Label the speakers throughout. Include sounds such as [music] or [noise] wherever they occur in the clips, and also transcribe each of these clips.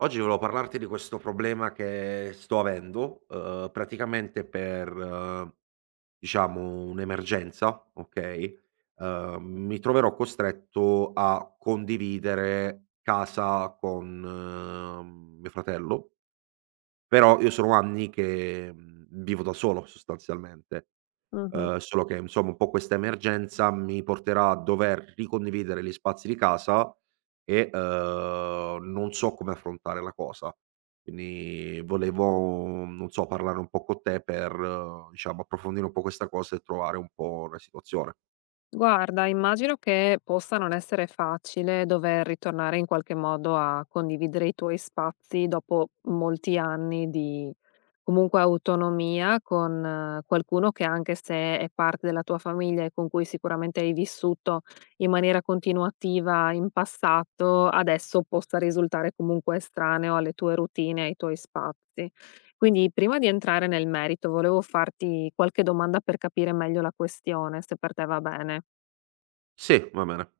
Speaker 1: Oggi volevo parlarti di questo problema che sto avendo, praticamente per, diciamo, un'emergenza, okay, mi troverò costretto a condividere casa con, mio fratello, però io sono anni che, vivo da solo sostanzialmente.
Speaker 2: Mh-mh.
Speaker 1: Solo che insomma un po' questa emergenza mi porterà a dover ricondividere gli spazi di casa e, non so come affrontare la cosa. Quindi volevo, non so, parlare un po' con te per, diciamo, approfondire un po' questa cosa e trovare un po' una situazione.
Speaker 2: Guarda, immagino che possa non essere facile dover ritornare in qualche modo a condividere i tuoi spazi dopo molti anni di comunque autonomia con qualcuno che anche se è parte della tua famiglia e con cui sicuramente hai vissuto in maniera continuativa in passato, adesso possa risultare comunque estraneo alle tue routine, ai tuoi spazi. Quindi prima di entrare nel merito, volevo farti qualche domanda per capire meglio la questione, se per te va bene.
Speaker 1: Sì, va bene.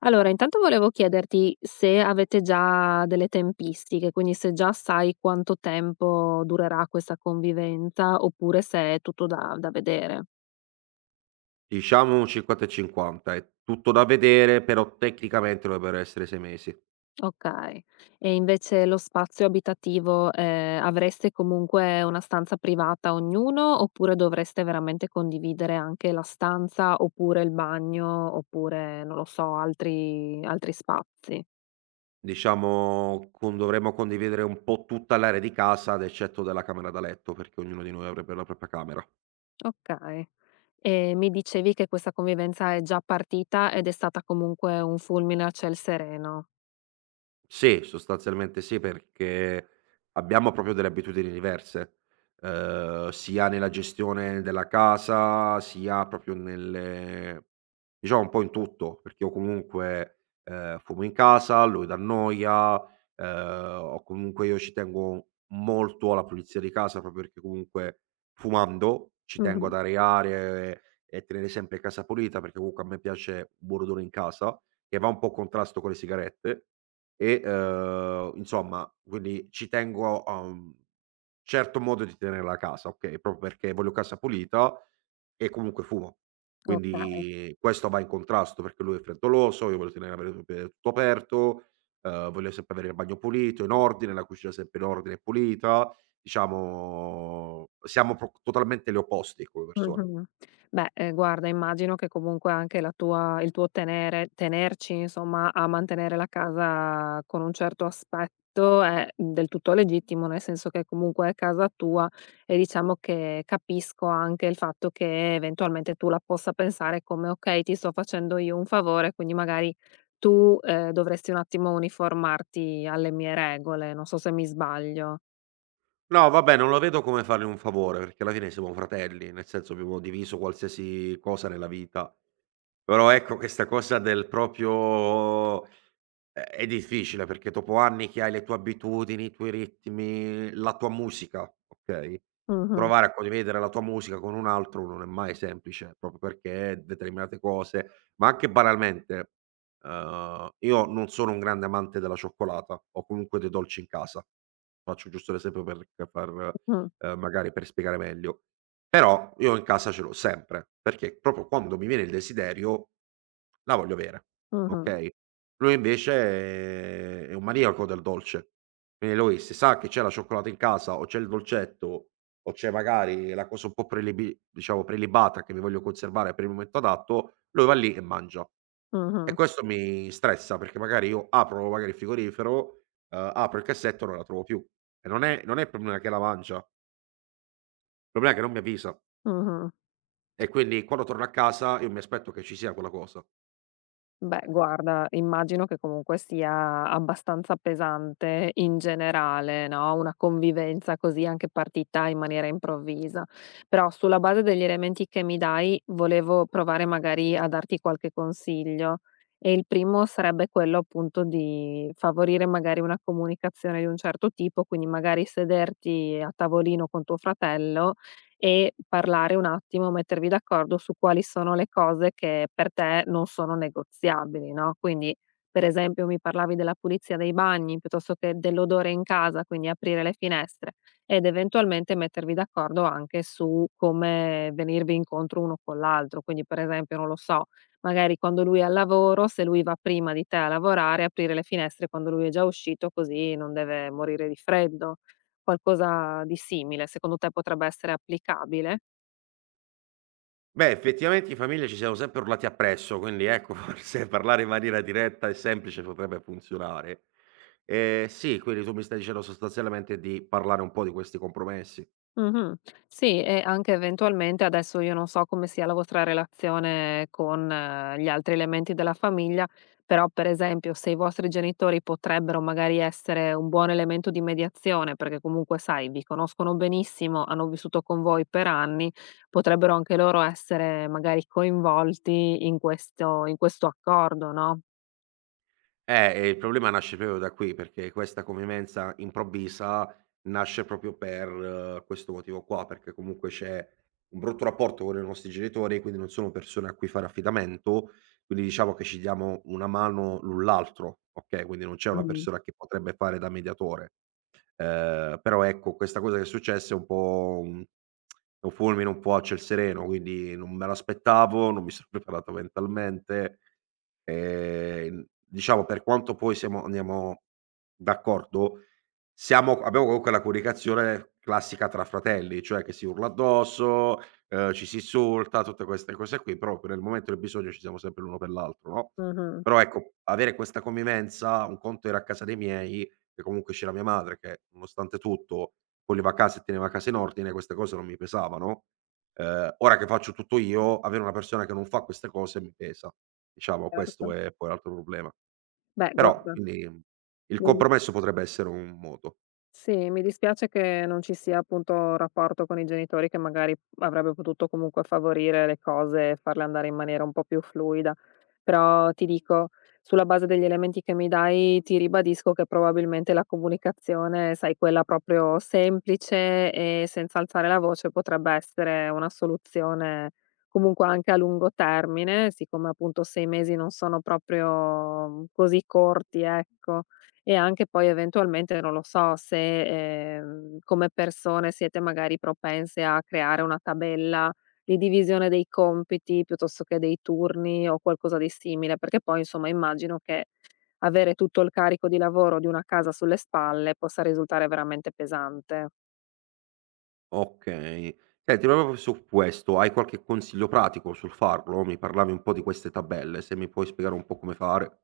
Speaker 2: Allora, intanto volevo chiederti se avete già delle tempistiche, quindi se già sai quanto tempo durerà questa convivenza oppure se è tutto da vedere.
Speaker 1: Diciamo un 50 e 50. È tutto da vedere, però tecnicamente dovrebbero essere 6 mesi.
Speaker 2: Okay. E invece lo spazio abitativo, avreste comunque una stanza privata ognuno, oppure dovreste veramente condividere anche la stanza, oppure il bagno, oppure non lo so, altri spazi?
Speaker 1: Diciamo con dovremmo condividere un po' tutta l'area di casa ad eccetto della camera da letto, perché ognuno di noi avrebbe la propria camera.
Speaker 2: Okay. E mi dicevi che questa convivenza è già partita ed è stata comunque un fulmine a ciel sereno.
Speaker 1: Sì, sostanzialmente sì, perché abbiamo proprio delle abitudini diverse, sia nella gestione della casa, sia proprio nelle diciamo un po' in tutto, perché io comunque, fumo in casa, lui d'annoia, o comunque io ci tengo molto alla pulizia di casa, proprio perché comunque fumando ci tengo ad
Speaker 2: Mh-mh.
Speaker 1: areare e tenere sempre casa pulita, perché comunque a me piace un buon odore in casa, che va un po' a contrasto con le sigarette. E, insomma, quindi ci tengo a un certo modo di tenere la casa, okay, proprio perché voglio casa pulita e comunque fumo.
Speaker 2: Oka
Speaker 1: Quindi questo va in contrasto perché lui è freddoloso, io voglio tenere avere sempre tutto aperto, voglio sempre avere il bagno pulito, in ordine, la cucina sempre in ordine e pulita. Diciamo siamo pro totalmente gli opposti come persone.
Speaker 2: Mh-mh. Beh, guarda, immagino che comunque anche la tua il tuo tenere tenerci insomma a mantenere la casa con un certo aspetto è del tutto legittimo, nel senso che comunque è casa tua e diciamo che capisco anche il fatto che eventualmente tu la possa pensare come: "Okay, ti sto facendo io un favore, quindi magari tu, dovresti un attimo uniformarti alle mie regole." Non so se mi sbaglio.
Speaker 1: No, vabbè, non lo vedo come fargli un favore, perché alla fine siamo fratelli, nel senso abbiamo diviso qualsiasi cosa nella vita. Però ecco questa cosa del proprio è difficile perché dopo anni che hai le tue abitudini, i tuoi ritmi, la tua musica, okay?
Speaker 2: Mh-mh,
Speaker 1: Provare a condividere la tua musica con un altro non è mai semplice, proprio perché determinate cose ma anche banalmente, io non sono un grande amante della cioccolata o comunque dei dolci in casa. Faccio giusto l'esempio per far
Speaker 2: mh,
Speaker 1: magari per spiegare meglio. Però io in casa ce l'ho sempre, perché proprio quando mi viene il desiderio la voglio avere,
Speaker 2: mh-mh,
Speaker 1: okay? Lui invece è un maniaco del dolce, quindi lui se sa che c'è la cioccolata in casa o c'è il dolcetto o c'è magari la cosa un po' prelibi diciamo prelibata che mi voglio conservare per il momento adatto, lui va lì e mangia. E
Speaker 2: mh-mh,
Speaker 1: questo mi stressa perché magari io apro magari il frigorifero, apro il cassetto e non la trovo più. E non è il problema che la mangia, il problema è che non mi avvisa
Speaker 2: mh-mh.
Speaker 1: e quindi quando torno a casa io mi aspetto che ci sia quella cosa.
Speaker 2: Beh,
Speaker 1: E
Speaker 2: guarda, immagino che comunque sia abbastanza pesante in generale, no, una convivenza così anche partita in maniera improvvisa. Però sulla base degli elementi che mi dai, volevo provare magari a darti qualche consiglio. E il primo sarebbe quello appunto di favorire magari una comunicazione di un certo tipo, quindi magari sederti a tavolino con tuo fratello e parlare un attimo, mettervi d'accordo su quali sono le cose che per te non sono negoziabili, no, quindi, per esempio, mi parlavi della pulizia dei bagni, piuttosto che dell'odore in casa, quindi aprire le finestre ed eventualmente mettervi d'accordo anche su come venirvi incontro uno con l'altro. Quindi, per esempio, non lo so, magari quando lui è al lavoro, se lui va prima di te a lavorare, aprire le finestre quando lui è già uscito, così non deve morire di freddo. Qualcosa di simile, secondo te potrebbe essere applicabile?
Speaker 1: beh, effettivamente in famiglia ci siamo sempre urlati appresso, quindi ecco [laughs] forse parlare in maniera diretta e semplice potrebbe funzionare. Sì, quindi tu mi stai dicendo sostanzialmente di parlare un po' di questi compromessi.
Speaker 2: Mh-mh. Sì, e anche eventualmente adesso io non so come sia la vostra relazione con gli altri elementi della famiglia, però per esempio se i vostri genitori potrebbero magari essere un buon elemento di mediazione, perché comunque sai, vi conoscono benissimo, hanno vissuto con voi per anni, potrebbero anche loro essere magari coinvolti in questo accordo, no?
Speaker 1: E il problema nasce proprio da qui, perché questa convivenza improvvisa nasce proprio per questo motivo qua, perché comunque c'è un brutto rapporto con i nostri genitori, quindi non sono persone a cui fare affidamento, quindi diciamo che ci diamo una mano l'un l'altro, okay, quindi non c'è una
Speaker 2: Mh.
Speaker 1: persona che potrebbe fare da mediatore. Però ecco, questa cosa che è successa è un po' un fulmine un po' a ciel sereno, quindi non me l'aspettavo, non mi sono [laughs] preparato mentalmente. Diciamo per quanto poi siamo andiamo d'accordo, siamo abbiamo comunque la comunicazione classica tra fratelli, cioè che si urla addosso, ci si insulta, tutte queste cose qui, però nel momento del bisogno ci siamo sempre l'uno per l'altro, no,
Speaker 2: Mh-mh.
Speaker 1: però ecco, avere questa convivenza, un conto era a casa dei miei che comunque c'era mia madre che, nonostante tutto, voleva casa e teneva casa in ordine, queste cose non mi pesavano. Ora che faccio tutto io, avere una persona che non fa queste cose mi pesa. Diciamo questo
Speaker 2: Certo.
Speaker 1: è poi l'altro problema.
Speaker 2: Beh,
Speaker 1: Però
Speaker 2: guarda,
Speaker 1: quindi il
Speaker 2: mi
Speaker 1: compromesso potrebbe essere un modo.
Speaker 2: sì, mi dispiace che non ci sia appunto un rapporto con i genitori che magari avrebbe potuto comunque favorire le cose e farle andare in maniera un po' più fluida. Però ti dico, sulla base degli elementi che mi dai, ti ribadisco che probabilmente la comunicazione, sai, quella proprio semplice e senza alzare la voce potrebbe essere una soluzione comunque anche a lungo termine, siccome appunto sei mesi non sono proprio così corti, ecco, e anche poi eventualmente, non lo so, se, come persone siete magari propense a creare una tabella di divisione dei compiti piuttosto che dei turni o qualcosa di simile, perché poi insomma immagino che avere tutto il carico di lavoro di una casa sulle spalle possa risultare veramente pesante.
Speaker 1: Okay. Senti, ma proprio su questo, hai qualche consiglio pratico sul farlo? Mi parlavi un po' di queste tabelle, se mi puoi spiegare un po' come fare.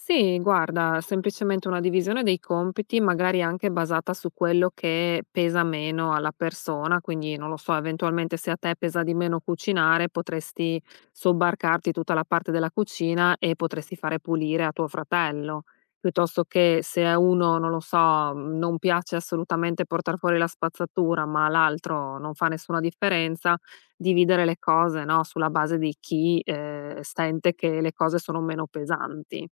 Speaker 2: Sì, guarda, semplicemente una divisione dei compiti, magari anche basata su quello che pesa meno alla persona, quindi non lo so, eventualmente se a te pesa di meno cucinare, potresti sobbarcarti tutta la parte della cucina e potresti fare pulire a tuo fratello, piuttosto che se a uno, non lo so, non piace assolutamente portare fuori la spazzatura, ma l'altro non fa nessuna differenza, dividere le cose, no? Sulla base di chi sente che le cose sono meno pesanti.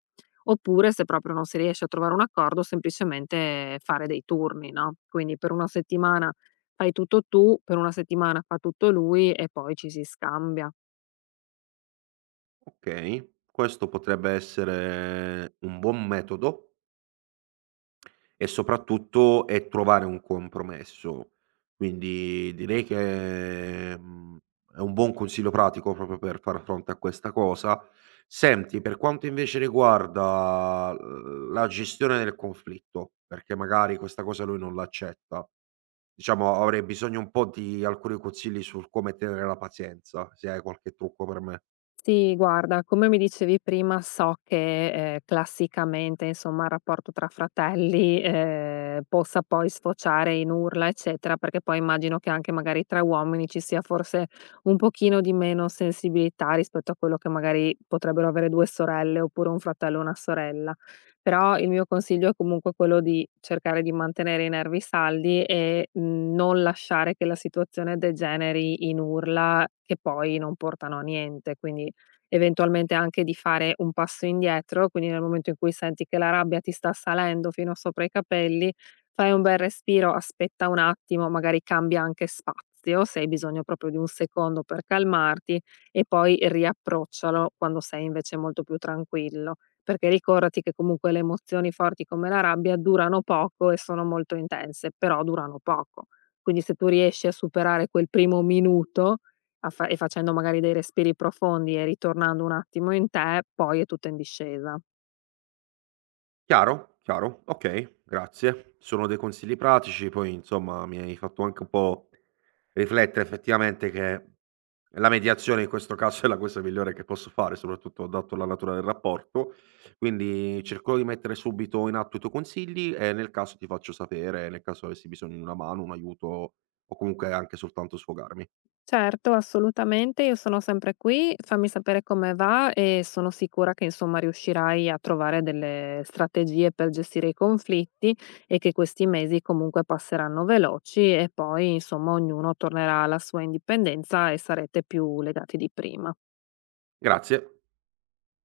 Speaker 2: Oppure se proprio non si riesce a trovare un accordo, semplicemente fare dei turni, no, quindi per una settimana fai tutto tu, per una settimana fa tutto lui e poi ci si scambia.
Speaker 1: Okay, questo potrebbe essere un buon metodo. E soprattutto è trovare un compromesso. Quindi direi che, è un buon consiglio pratico proprio per far fronte a questa cosa. Senti, per quanto invece riguarda, la gestione del conflitto, perché magari questa cosa lui non l'accetta, diciamo avrei bisogno un po' di alcuni consigli sul come tenere la pazienza, se hai qualche trucco per me.
Speaker 2: Sì, guarda, come mi dicevi prima, so che, classicamente, insomma, il rapporto tra fratelli, possa poi sfociare in urla, eccetera, perché poi immagino che anche magari tra uomini ci sia forse un pochino di meno sensibilità rispetto a quello che magari potrebbero avere 2 sorelle oppure un fratello e una sorella. Però il mio consiglio è comunque quello di cercare di mantenere i nervi saldi e, non lasciare che la situazione degeneri in urla che poi non portano a niente. Quindi eventualmente anche di fare un passo indietro, quindi nel momento in cui senti che la rabbia ti sta salendo fino sopra i capelli, fai un bel respiro, aspetta un attimo, magari cambia anche spazio, se hai bisogno proprio di un secondo per calmarti e poi riapproccialo quando sei invece molto più tranquillo, perché ricordati che comunque le emozioni forti come la rabbia durano poco e sono molto intense, però durano poco. Quindi se tu riesci a superare quel primo minuto, a fa e facendo magari dei respiri profondi e ritornando un attimo in te, poi è tutto in discesa.
Speaker 1: Chiaro, chiaro, okay, grazie. Sono dei consigli pratici, poi insomma mi hai fatto anche un po' riflettere effettivamente che la mediazione in questo caso è la cosa migliore che posso fare, soprattutto dato la natura del rapporto. Quindi cercherò di mettere subito in atto i tuoi consigli e nel caso ti faccio sapere, nel caso avessi bisogno di una mano, un aiuto o comunque anche soltanto sfogarmi.
Speaker 2: Certo, assolutamente, io sono sempre qui, fammi sapere come va e sono sicura che insomma riuscirai a trovare delle strategie per gestire i conflitti e che questi mesi comunque passeranno veloci e poi insomma ognuno tornerà alla sua indipendenza e sarete più legati di prima.
Speaker 1: Grazie.